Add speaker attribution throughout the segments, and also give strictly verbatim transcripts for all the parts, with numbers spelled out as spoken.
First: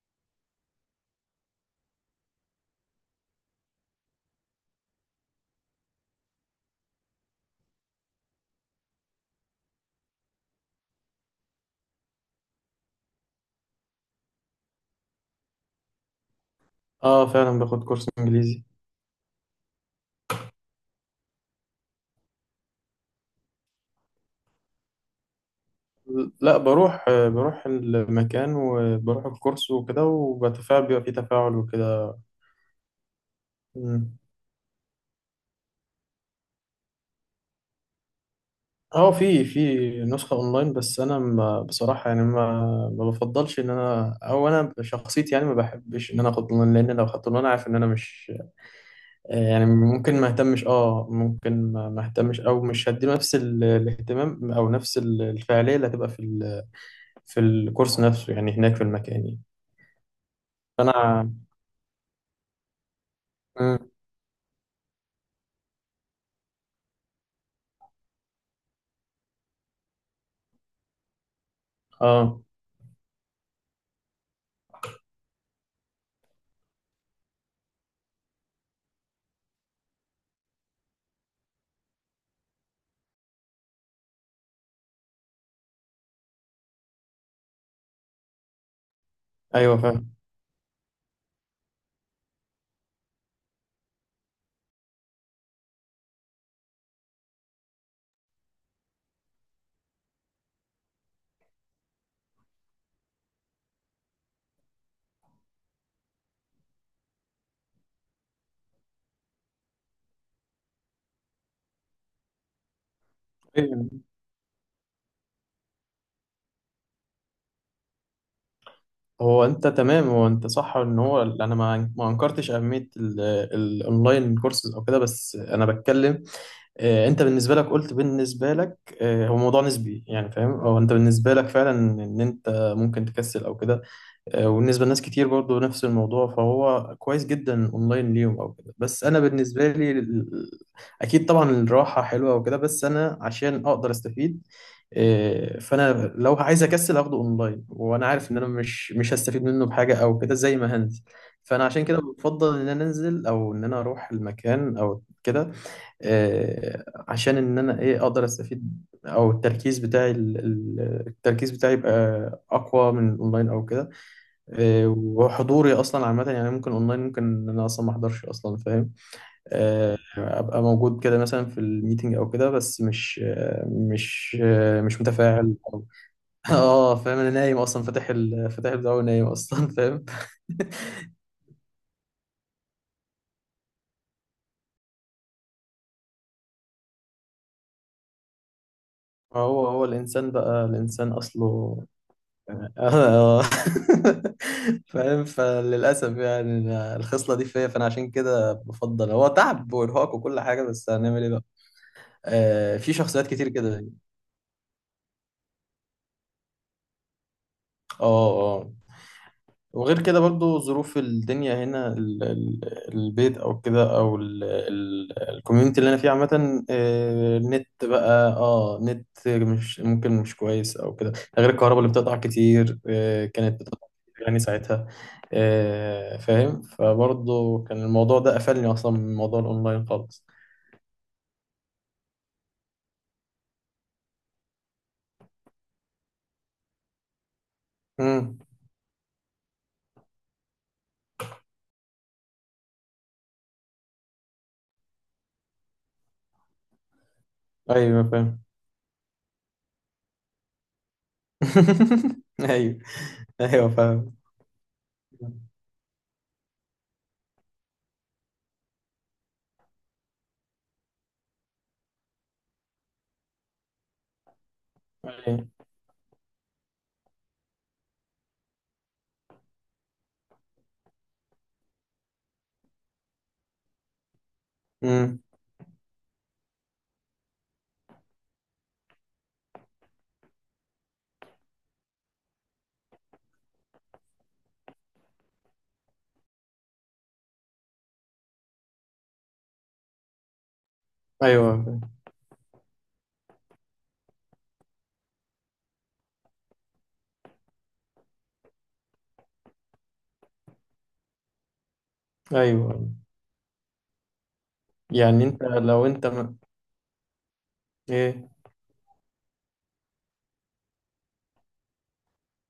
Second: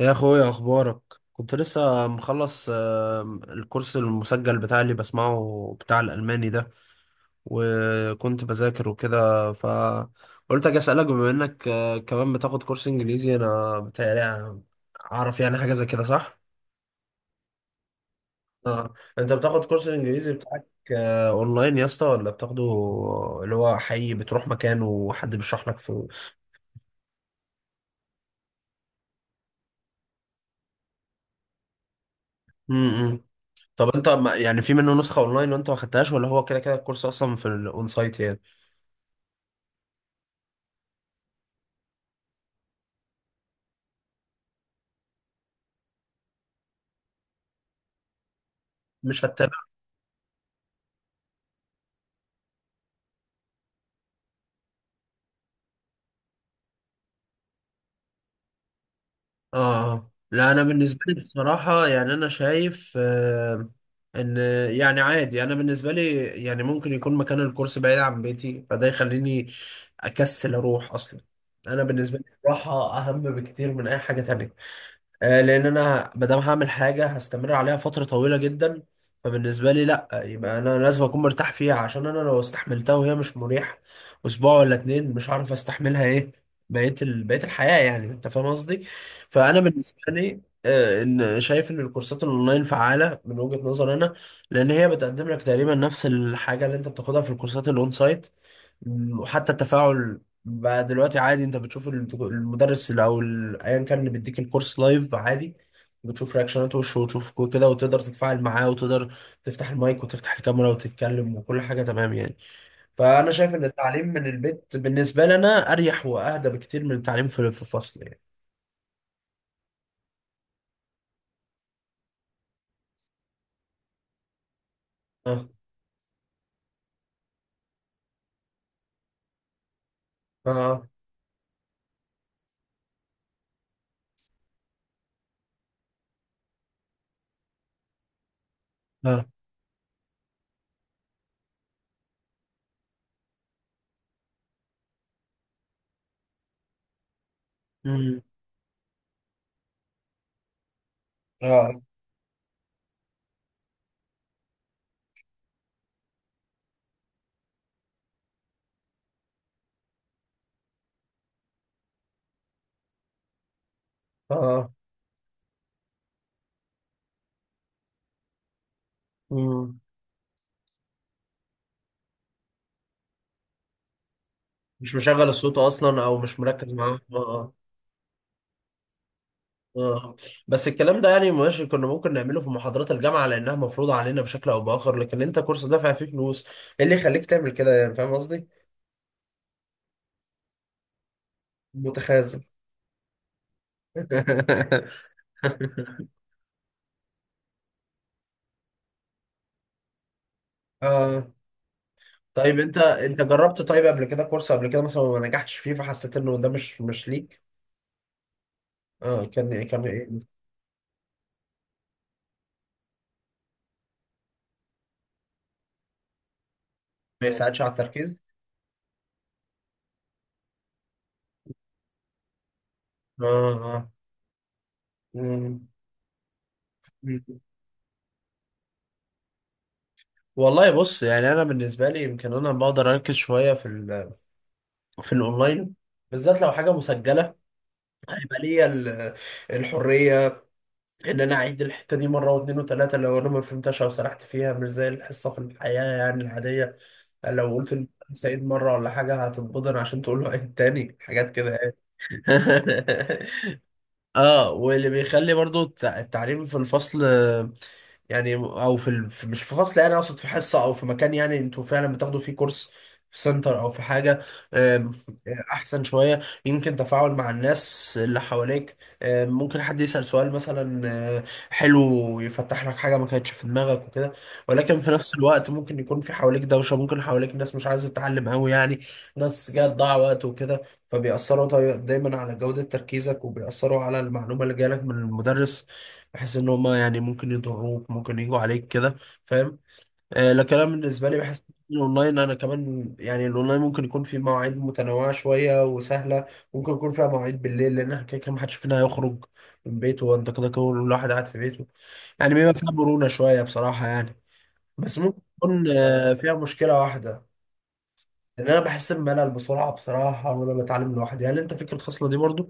Speaker 1: يا اخويا، اخبارك؟ كنت لسه مخلص آم، الكورس المسجل بتاعي اللي بسمعه بتاع الالماني ده. وكنت بذاكر وكده، فقلت اجي اسالك بما انك آه، كمان بتاخد كورس انجليزي، انا بتهيألي اعرف يعني حاجه زي كده، صح؟
Speaker 2: اه، فعلا باخد كورس انجليزي.
Speaker 1: اه انت بتاخد كورس الانجليزي بتاعك آه، اونلاين يا اسطى ولا بتاخده اللي هو حقيقي بتروح مكان وحد بيشرح لك في؟
Speaker 2: لا، بروح آه، بروح المكان وبروح الكورس وكده وبتفاعل، بيبقى فيه تفاعل وكده.
Speaker 1: طب انت
Speaker 2: مم.
Speaker 1: ما- يعني في منه نسخة اونلاين وانت ما خدتهاش، ولا هو كده كده الكورس اصلا في الاون سايت يعني؟
Speaker 2: اه، في في نسخة اونلاين، بس انا ما، بصراحة يعني، ما ما بفضلش. ان انا او انا شخصيتي يعني ما بحبش ان انا اخد اونلاين، لان لو خدت اونلاين عارف ان انا مش...
Speaker 1: مش
Speaker 2: آه، يعني
Speaker 1: هتتابع.
Speaker 2: ممكن ما اهتمش، اه ممكن ما ما اهتمش، او مش هديله نفس ال- الاهتمام او نفس ال- الفعالية اللي هتبقى في ال- في الكورس نفسه، يعني هناك في المكان يعني.
Speaker 1: اه. آه. لا انا بالنسبة لي
Speaker 2: فانا...
Speaker 1: بصراحة، يعني انا شايف آه
Speaker 2: مم.
Speaker 1: ان يعني عادي، انا بالنسبة لي يعني ممكن يكون مكان الكورس بعيد عن بيتي، فده يخليني اكسل اروح اصلا. انا بالنسبة لي
Speaker 2: اه،
Speaker 1: الراحة اهم بكتير من اي حاجة تانية. آه، لان انا ما دام هعمل حاجه هستمر عليها فتره طويله جدا، فبالنسبه لي لا، يبقى انا لازم اكون مرتاح فيها، عشان انا لو استحملتها وهي مش مريحه اسبوع ولا اتنين، مش هعرف استحملها ايه بقيه ال... بقيه الحياه، يعني انت فاهم قصدي. فانا
Speaker 2: ايوه
Speaker 1: بالنسبه
Speaker 2: فاهم.
Speaker 1: لي آه، ان شايف ان الكورسات الاونلاين فعاله من وجهه نظر انا، لان هي بتقدم لك تقريبا نفس الحاجه اللي انت بتاخدها في الكورسات الاون سايت. وحتى التفاعل بقى دلوقتي عادي، انت بتشوف الدكو- المدرس اللي، او ال- ايا كان اللي بيديك الكورس لايف عادي. بتشوف رياكشنات وشه، وتشوف كو- كده، وتقدر تتفاعل معاه، وتقدر تفتح المايك وتفتح الكاميرا وتتكلم، وكل حاجة تمام يعني. فأنا شايف إن
Speaker 2: أيوة.
Speaker 1: التعليم من البيت بالنسبة لنا أريح وأهدى بكتير من التعليم في في الفصل يعني.
Speaker 2: هو انت تمام هو انت صح، ان هو انا ما ما انكرتش اهميه ال- الاونلاين كورسز او كده، بس
Speaker 1: اه.
Speaker 2: انا بتكلم. آه، انت بالنسبه لك، قلت بالنسبه لك، آه، هو موضوع نسبي يعني، فاهم، هو
Speaker 1: اه.
Speaker 2: انت بالنسبه لك فعلا ان انت ممكن تكسل او كده. آه، وبالنسبة لناس كتير برضو نفس الموضوع، فهو كويس جدا اونلاين ليهم او كده، بس انا
Speaker 1: اه.
Speaker 2: بالنسبة لي ال- اكيد طبعا الراحة حلوة وكده، بس انا عشان اقدر استفيد... آه، فانا لو عايز اكسل اخده اونلاين، وانا
Speaker 1: مم.
Speaker 2: عارف ان انا مش مش هستفيد منه بحاجة او كده زي ما هنزل. فانا
Speaker 1: اه.
Speaker 2: عشان كده بفضل ان انا انزل، او ان انا اروح المكان او كده، آه، عشان ان انا ايه اقدر استفيد، او التركيز بتاعي ال- ال- التركيز بتاعي يبقى اقوى من الاونلاين او كده.
Speaker 1: اه.
Speaker 2: آه، وحضوري اصلا عامه يعني ممكن اونلاين، ممكن ان انا اصلا ما احضرش اصلا، فاهم.
Speaker 1: مم.
Speaker 2: آه، ابقى موجود كده مثلا في الميتنج او كده، بس مش آه، مش آه،
Speaker 1: مش
Speaker 2: مش
Speaker 1: مشغل
Speaker 2: متفاعل،
Speaker 1: الصوت
Speaker 2: أو-
Speaker 1: أصلا، أو مش مركز
Speaker 2: اه،
Speaker 1: معاه. اه.
Speaker 2: فاهم. انا
Speaker 1: آه.
Speaker 2: نايم اصلا، فاتح ال- فاتح البتاع ونايم اصلا، فاهم.
Speaker 1: اه، بس الكلام ده يعني ماشي، كنا ممكن نعمله في محاضرات الجامعة لأنها مفروضة علينا بشكل أو بآخر، لكن أنت كورس دافع فيه فلوس، إيه اللي يخليك تعمل كده يعني، فاهم قصدي؟
Speaker 2: هو هو الانسان بقى، الانسان اصله...
Speaker 1: متخاذل.
Speaker 2: آه، آه. فاهم. فللاسف يعني أنا الخصله دي فيا، فانا عشان كده بفضل. هو تعب وارهاق وكل حاجه، بس هنعمل
Speaker 1: اه.
Speaker 2: ايه بقى.
Speaker 1: طيب
Speaker 2: آه،
Speaker 1: أنت
Speaker 2: في
Speaker 1: أنت
Speaker 2: شخصيات كتير
Speaker 1: جربت
Speaker 2: كده.
Speaker 1: طيب قبل كده كورس قبل كده مثلا وما نجحتش فيه، فحسيت إنه ده مش مش ليك؟
Speaker 2: اه، اه،
Speaker 1: اه كان كان
Speaker 2: وغير
Speaker 1: إيه؟
Speaker 2: كده برضو ظروف الدنيا هنا، ال- ال- البيت او كده، او الكوميونتي اللي انا فيه عامة.
Speaker 1: ما
Speaker 2: آه،
Speaker 1: يساعدش
Speaker 2: النت
Speaker 1: على التركيز؟
Speaker 2: بقى، اه نت مش ممكن، مش كويس او كده، ده غير الكهرباء اللي بتقطع كتير. آه،
Speaker 1: اه.
Speaker 2: كانت بتقطع
Speaker 1: اه.
Speaker 2: كتير يعني ساعتها.
Speaker 1: مم.
Speaker 2: آه، فاهم،
Speaker 1: مم.
Speaker 2: فبرضو كان الموضوع ده قفلني اصلا من موضوع الاونلاين خالص.
Speaker 1: والله بص، يعني أنا بالنسبة لي يمكن أنا بقدر أركز شوية في ال في الأونلاين، بالذات لو حاجة مسجلة
Speaker 2: امم.
Speaker 1: ليا. ال- الحريه ان انا اعيد الحته دي مره واثنين وثلاثه لو انا ما فهمتهاش او سرحت فيها، مش زي الحصه في الحياه يعني العاديه. لو قلت
Speaker 2: ايوه
Speaker 1: للمدرس
Speaker 2: فاهم.
Speaker 1: عيد مره ولا حاجه هتتبضن، عشان تقول له عيد تاني حاجات كده يعني.
Speaker 2: ايوه. ايوه فاهم.
Speaker 1: اه، واللي بيخلي برضو التع- التعليم في الفصل آه، يعني، او في, ال... في، مش في فصل، يعني اقصد في حصه او في مكان يعني انتوا فعلا بتاخدوا فيه كورس في سنتر او في حاجه. آم،
Speaker 2: ايوه.
Speaker 1: احسن شويه، يمكن تفاعل مع الناس اللي حواليك. آم، ممكن حد يسال سؤال مثلا، آه، حلو، يفتح لك حاجه ما كانتش في دماغك وكده. ولكن في نفس
Speaker 2: امم.
Speaker 1: الوقت ممكن يكون في حواليك دوشه، ممكن حواليك ناس مش عايزه تتعلم قوي يعني، ناس جايه تضيع وقت وكده، فبيأثروا داي- دايما على جودة تركيزك، وبيأثروا على المعلومة اللي جالك من المدرس، بحيث ان هما يعني ممكن يضروك، ممكن يجوا عليك كده، فاهم؟ آه لكن انا بالنسبة لي بحس
Speaker 2: ايوه
Speaker 1: إن
Speaker 2: فاهم.
Speaker 1: الاونلاين، انا كمان يعني الاونلاين ممكن يكون فيه مواعيد متنوعة شوية وسهلة، ممكن يكون فيها مواعيد بالليل، لان احنا كده كده محدش فينا هيخرج من بيته، وانت كده كده الواحد قاعد في بيته، يعني بيبقى فيها
Speaker 2: ايوه.
Speaker 1: مرونة شوية بصراحة يعني. بس ممكن
Speaker 2: يعني انت،
Speaker 1: تكون
Speaker 2: لو انت
Speaker 1: آه، فيها
Speaker 2: م...
Speaker 1: مشكلة واحدة،
Speaker 2: ايه.
Speaker 1: ان انا بحس بملل بسرعة بصراحة وانا بتعلم لوحدي، هل انت فيك الخصلة دي برضو؟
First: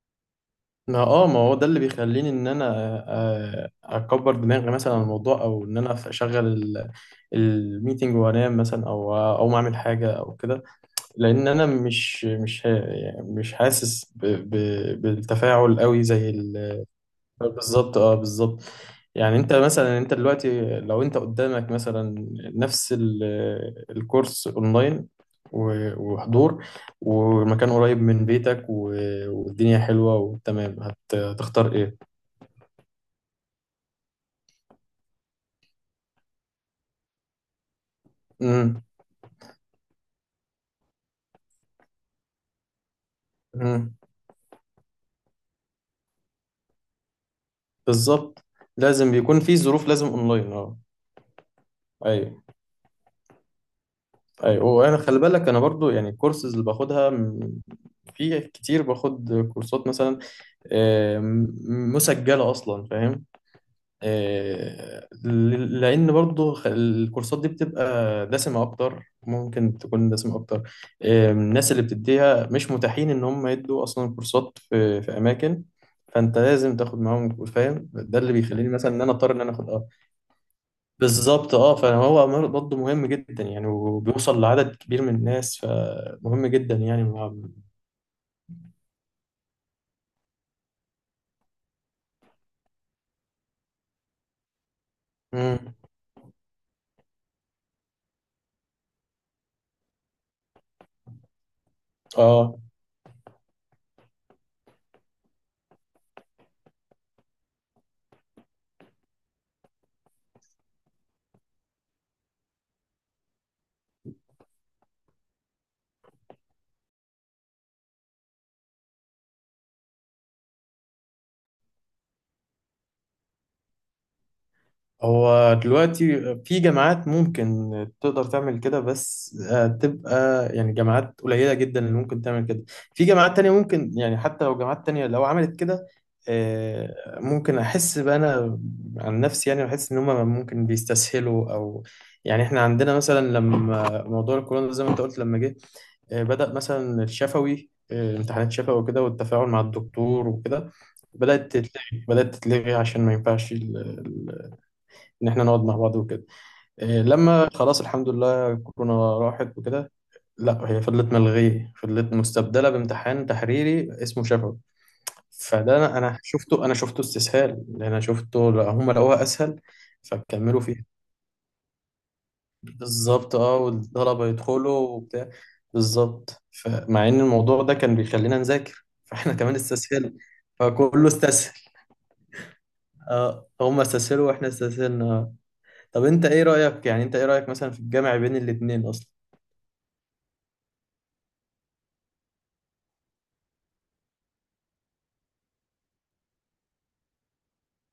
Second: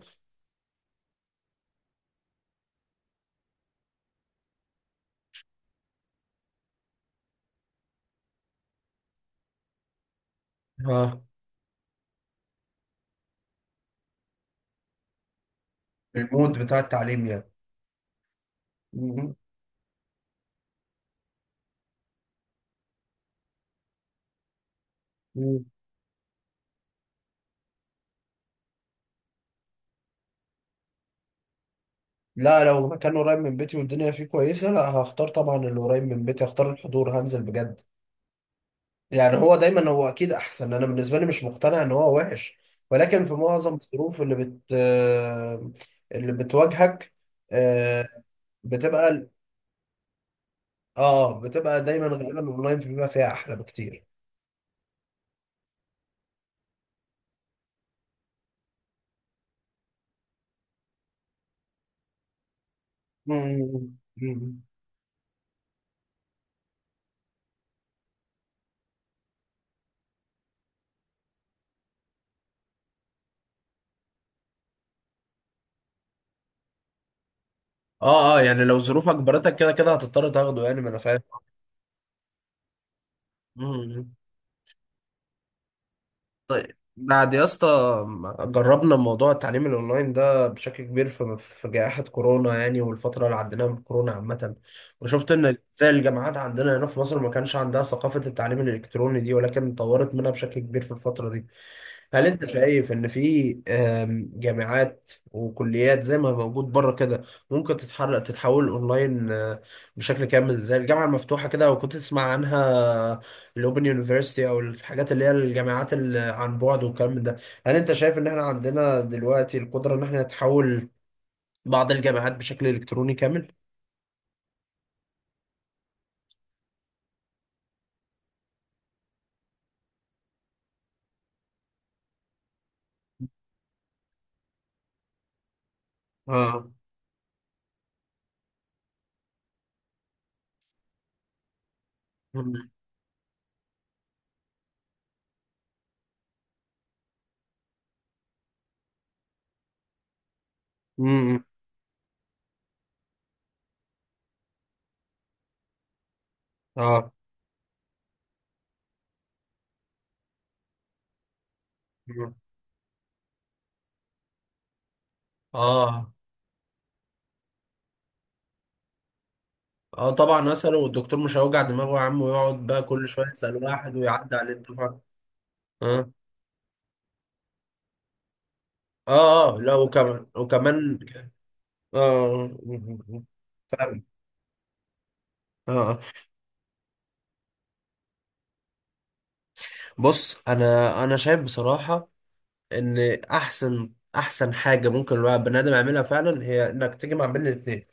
Speaker 2: ما اه ما هو ده اللي بيخليني ان انا آه، اكبر دماغي مثلا عن الموضوع، او ان انا اشغل الميتنج وانام مثلا، او او ما اعمل حاجه او كده.
Speaker 1: اه،
Speaker 2: لان انا مش مش ه- يعني مش حاسس ب... ب... بالتفاعل قوي زي...
Speaker 1: المود بتاع التعليم يعني.
Speaker 2: بالظبط، اه، بالظبط.
Speaker 1: مم.
Speaker 2: يعني انت مثلا، انت دلوقتي لو انت قدامك مثلا نفس ال- الكورس اونلاين،
Speaker 1: مم.
Speaker 2: و- وحضور، والمكان قريب من بيتك، و- والدنيا حلوة وتمام، هت- هتختار ايه؟
Speaker 1: لا، لو مكان قريب من بيتي والدنيا فيه كويسة، لا هختار طبعا اللي قريب من بيتي، هختار الحضور، هنزل بجد.
Speaker 2: امم.
Speaker 1: يعني هو دايما هو أكيد أحسن، أنا بالنسبة لي مش مقتنع إن هو وحش، ولكن في معظم
Speaker 2: امم.
Speaker 1: الظروف اللي بت آه، اللي بتواجهك، آه،
Speaker 2: بالظبط، لازم
Speaker 1: بتبقى،
Speaker 2: بيكون في ظروف لازم اونلاين، اه.
Speaker 1: اه بتبقى دايما
Speaker 2: ايوه.
Speaker 1: غالبا اونلاين بيبقى فيها احلى بكتير.
Speaker 2: ايوه، وانا خلي بالك، انا برضو يعني الكورسز اللي باخدها م- في كتير باخد كورسات مثلا، آه، م- مسجلة اصلا، فاهم.
Speaker 1: مم. مم.
Speaker 2: آه، ل- لان برضو خ- الكورسات دي بتبقى دسمه اكتر، ممكن تكون دسمه اكتر. آه، الناس اللي بتديها مش متاحين ان هم يدوا اصلا كورسات في في اماكن، فانت لازم تاخد معاهم كورس، فاهم، ده اللي
Speaker 1: اه اه، يعني
Speaker 2: بيخليني
Speaker 1: لو
Speaker 2: مثلا ان انا
Speaker 1: ظروفك
Speaker 2: اضطر ان انا
Speaker 1: جبرتك
Speaker 2: اخد
Speaker 1: كده
Speaker 2: اه
Speaker 1: كده هتضطر تاخده يعني، ما انا فاهم.
Speaker 2: بالظبط، اه، فهو مر- برضه مهم جدا يعني،
Speaker 1: مم.
Speaker 2: وبيوصل لعدد كبير من الناس، فمهم جدا
Speaker 1: طيب،
Speaker 2: يعني مع-
Speaker 1: بعد يا اسطى ما جربنا موضوع التعليم الاونلاين ده بشكل كبير في في جائحة كورونا يعني، والفترة اللي عديناها من كورونا عامة، وشفت ان
Speaker 2: مم.
Speaker 1: زي الجامعات عندنا هنا في مصر ما كانش عندها ثقافة التعليم الالكتروني دي، ولكن طورت منها بشكل كبير في الفترة دي. هل انت
Speaker 2: اه،
Speaker 1: شايف ان في آم، جامعات وكليات زي ما موجود بره كده ممكن تتحرك تتحول اونلاين آه، بشكل كامل، زي الجامعه المفتوحه كده، وكنت تسمع عنها الاوبن يونيفرسيتي، او الحاجات اللي هي الجامعات اللي عن بعد والكلام من ده؟ هل انت شايف ان احنا عندنا دلوقتي القدره ان احنا نتحول بعض الجامعات بشكل الكتروني كامل؟
Speaker 2: هو دلوقتي في جامعات ممكن تقدر تعمل كده، بس آه، تبقى يعني جامعات قليلة جدا اللي ممكن تعمل كده. في جامعات تانية ممكن يعني، حتى لو جامعات تانية لو عملت كده
Speaker 1: اه.
Speaker 2: آه، ممكن أحس بقى أنا عن نفسي يعني، بحس إن هما ممكن بيستسهلوا، أو يعني إحنا
Speaker 1: امم.
Speaker 2: عندنا مثلا لما موضوع الكورونا زي ما أنت قلت لما جه، آه، بدأ مثلا الشفوي، آه، امتحانات شفوي وكده، والتفاعل مع الدكتور وكده بدأت تتلغي بدأت تتلغي عشان ما ينفعش ان احنا نقعد مع بعض وكده. إيه
Speaker 1: اه.
Speaker 2: لما خلاص الحمد لله كورونا راحت وكده؟ لا، هي فضلت ملغيه، فضلت
Speaker 1: مم.
Speaker 2: مستبدله بامتحان تحريري اسمه شفوي. فده انا،
Speaker 1: اه
Speaker 2: أنا شفته انا شفته استسهال، لان انا شفته. لا، هم لقوها اسهل،
Speaker 1: اه طبعا،
Speaker 2: فكملوا
Speaker 1: اساله،
Speaker 2: فيها.
Speaker 1: والدكتور مش هيوجع دماغه يا عم ويقعد بقى كل شويه
Speaker 2: بالظبط، اه،
Speaker 1: يسال واحد
Speaker 2: والطلبه
Speaker 1: ويعدي عليه
Speaker 2: يدخلوا
Speaker 1: الدفعه.
Speaker 2: وبتاع.
Speaker 1: اه.
Speaker 2: بالظبط، فمع ان الموضوع ده كان بيخلينا نذاكر، فاحنا
Speaker 1: اه.
Speaker 2: كمان
Speaker 1: اه لا،
Speaker 2: استسهلنا،
Speaker 1: وكمان وكمان.
Speaker 2: فكله استسهل.
Speaker 1: اه،
Speaker 2: اه، هم
Speaker 1: فاهم.
Speaker 2: استسهلوا واحنا استسهلنا. آه.
Speaker 1: اه. آه. اه.
Speaker 2: طب انت ايه رايك، يعني انت ايه رايك مثلا في الجامع بين الاتنين اصلا؟
Speaker 1: بص، انا انا شايف بصراحه ان احسن احسن حاجه ممكن الواحد بني ادم يعملها فعلا هي انك تجمع بين الاثنين،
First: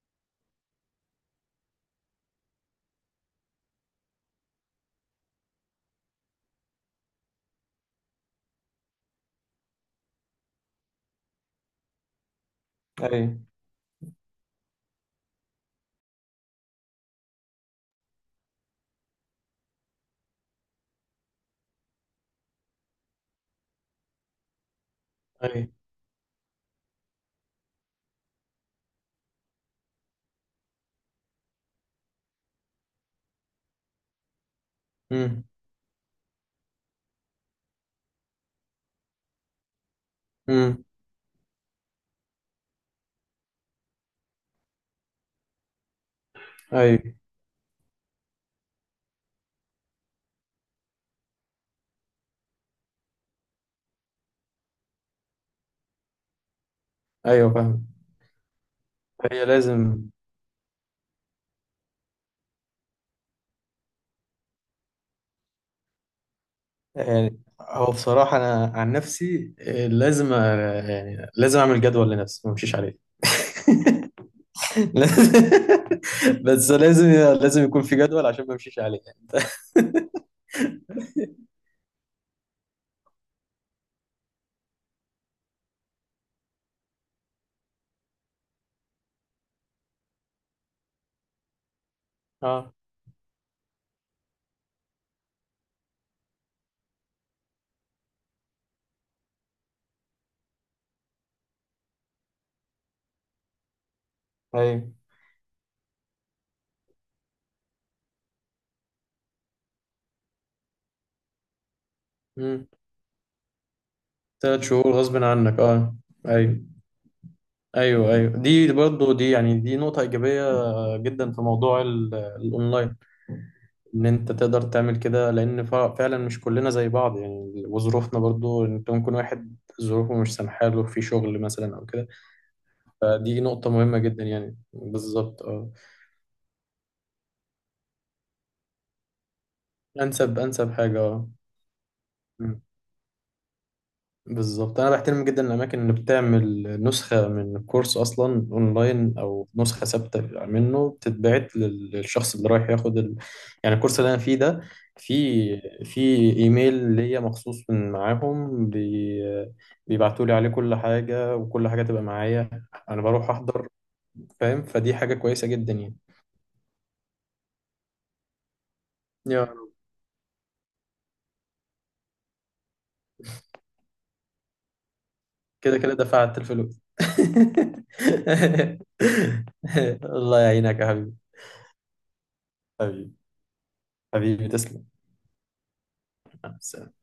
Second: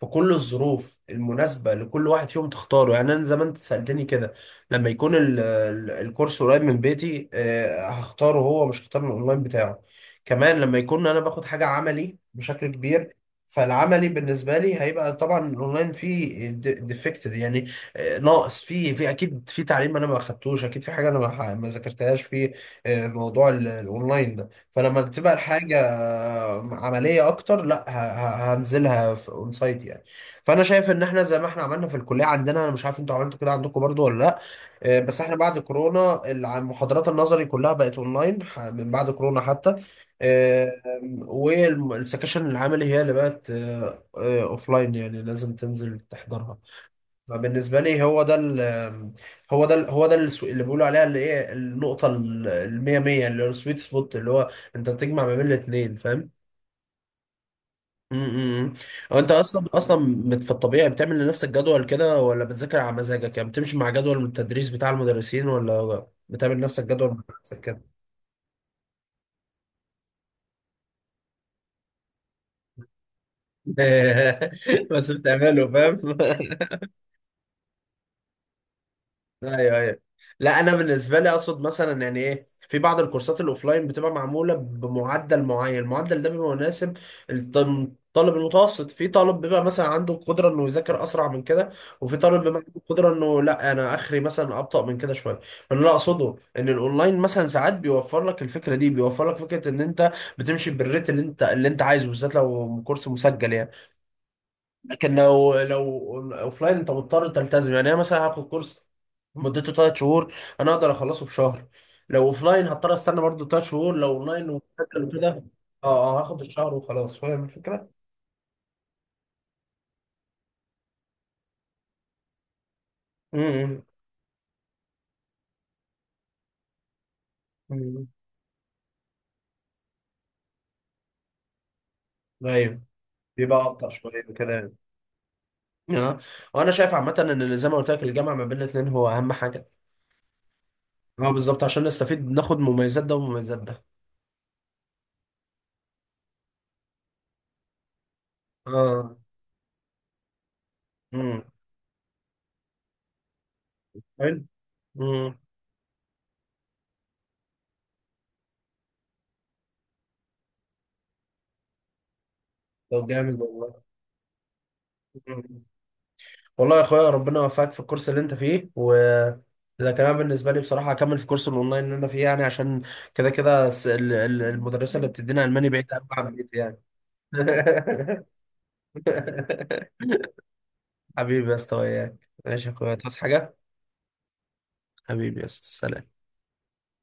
Speaker 1: في كل الظروف المناسبه لكل واحد فيهم تختاره يعني. انا زمان انت سالتني كده، لما يكون ال- ال- الكورس قريب من بيتي، آه، هختاره هو، مش هختار الاونلاين بتاعه. كمان لما يكون انا باخد حاجه عملي بشكل كبير،
Speaker 2: ايوه.
Speaker 1: فالعملي بالنسبه لي هيبقى طبعا الاونلاين فيه ديفكتد يعني، آه، ناقص فيه، في اكيد في تعليم انا ما اخدتوش، اكيد في حاجه انا ما ما ذاكرتهاش فيه، آه، موضوع ال- الاونلاين ده. فلما تبقى
Speaker 2: ايوه.
Speaker 1: الحاجه آه، عمليه اكتر، لا ه- ه- هنزلها في اون سايت يعني. فانا شايف ان احنا زي ما احنا عملنا في الكليه عندنا، انا مش عارف انتوا عملتوا كده عندكم برضو ولا لا، آه، بس احنا
Speaker 2: امم.
Speaker 1: بعد كورونا الع- محاضرات النظري كلها بقت اونلاين ح- من بعد كورونا حتى، آه،
Speaker 2: امم.
Speaker 1: والسكاشن العملي هي اللي بقت اوفلاين، يعني لازم تنزل تحضرها.
Speaker 2: ايوه.
Speaker 1: ما بالنسبة لي هو ده ال، هو ده ال هو ده السو- اللي بيقولوا عليها اللي ايه، النقطة ال- المية مية اللي هو السويت سبوت، اللي هو انت تجمع ما بين الاتنين، فاهم؟
Speaker 2: ايوه فاهم.
Speaker 1: امم. هو انت
Speaker 2: هي
Speaker 1: اصلا
Speaker 2: لازم
Speaker 1: اصلا بت- في الطبيعي بتعمل لنفسك جدول كده ولا بتذاكر على مزاجك؟ يعني بتمشي مع جدول من التدريس بتاع المدرسين ولا بتعمل لنفسك جدول مع
Speaker 2: يعني،
Speaker 1: نفسك كده؟
Speaker 2: هو بصراحة أنا عن نفسي، آه، لازم، آه، يعني لازم أعمل جدول لنفسي، ما أمشيش عليه.
Speaker 1: بس بتعمله، فاهم.
Speaker 2: لازم- بس لازم لازم يكون في جدول، عشان ما أمشيش عليه.
Speaker 1: ايوه، ايوه. لا انا بالنسبه لي اقصد مثلا يعني ايه، في بعض الكورسات الاوفلاين بتبقى معموله بمعدل معين، المعدل ده بيبقى مناسب للطالب المتوسط. في طالب بيبقى مثلا عنده القدره انه يذاكر اسرع من كده، وفي طالب بيبقى عنده
Speaker 2: اه،
Speaker 1: القدره انه لا، انا اخري مثلا ابطا من كده شويه. فانا اللي اقصده ان الاونلاين مثلا ساعات بيوفر لك الفكره دي، بيوفر لك فكره ان انت بتمشي بالريت اللي انت اللي انت عايزه، بالذات لو كورس مسجل يعني.
Speaker 2: ايوه.
Speaker 1: لكن لو لو اوفلاين انت مضطر تلتزم يعني. انا مثلا هاخد كورس مدته 3 شهور، انا اقدر اخلصه في شهر، لو اوفلاين
Speaker 2: امم.
Speaker 1: هضطر استنى برضو 3 شهور، لو اونلاين
Speaker 2: ثلاث شهور
Speaker 1: ومذاكر
Speaker 2: غصب
Speaker 1: وكده
Speaker 2: عنك،
Speaker 1: اه
Speaker 2: اه.
Speaker 1: آه، هاخد
Speaker 2: ايوه.
Speaker 1: الشهر وخلاص، فاهم الفكره؟
Speaker 2: ايوه، ايوه، دي برضه، دي يعني، دي نقطة إيجابية جدا في موضوع ال- الأونلاين،
Speaker 1: امم.
Speaker 2: ان انت تقدر تعمل كده. لان فع- فعلا مش كلنا زي بعض يعني،
Speaker 1: أمم.
Speaker 2: وظروفنا برضو، انت ممكن واحد ظروفه مش سامحاله في شغل مثلا او كده،
Speaker 1: ايوه.
Speaker 2: فدي
Speaker 1: بيبقى
Speaker 2: نقطة
Speaker 1: ابطأ
Speaker 2: مهمة جدا
Speaker 1: شويه وكده
Speaker 2: يعني
Speaker 1: يعني.
Speaker 2: بالظبط، اه.
Speaker 1: اه، وانا شايف عامه ان زي ما قلت لك، الجامعه ما بين الاثنين هو اهم حاجه.
Speaker 2: انسب انسب حاجة،
Speaker 1: اه بالظبط، عشان نستفيد ناخد
Speaker 2: اه،
Speaker 1: مميزات ده ومميزات ده.
Speaker 2: بالظبط. انا بحترم جدا الاماكن اللي بتعمل نسخه من الكورس اصلا اونلاين،
Speaker 1: اه.
Speaker 2: او نسخه ثابته منه
Speaker 1: امم.
Speaker 2: بتتبعت لل- للشخص اللي رايح ياخد ال... يعني الكورس اللي انا فيه
Speaker 1: حلو.
Speaker 2: ده، في
Speaker 1: امم.
Speaker 2: في ايميل ليا مخصوص من معاهم بي... بيبعتوا لي عليه كل حاجه، وكل حاجه تبقى معايا، انا
Speaker 1: طب
Speaker 2: بروح
Speaker 1: جامد
Speaker 2: احضر،
Speaker 1: والله.
Speaker 2: فاهم، فدي حاجه كويسه جدا يعني.
Speaker 1: والله يا اخويا ربنا يوفقك في الكورس اللي انت فيه، و
Speaker 2: يا رب.
Speaker 1: ده كمان بالنسبه لي بصراحه هكمل في كورس الاونلاين اللي انا فيه يعني، عشان كده كده الس- ال- ال- المدرسه اللي بتدينا الماني
Speaker 2: كده
Speaker 1: بعيد
Speaker 2: كده
Speaker 1: قوي عن
Speaker 2: دفعت
Speaker 1: بيتي يعني.
Speaker 2: الفلوس. الله يعينك يا حبيبي.
Speaker 1: حبيبي يا اسطى وياك، ماشي يا اخويا،
Speaker 2: حبيبي.
Speaker 1: تصحى حاجه.
Speaker 2: حبيبي، تسلم.
Speaker 1: حبيبي يا اسطى، سلام.
Speaker 2: مع السلامة.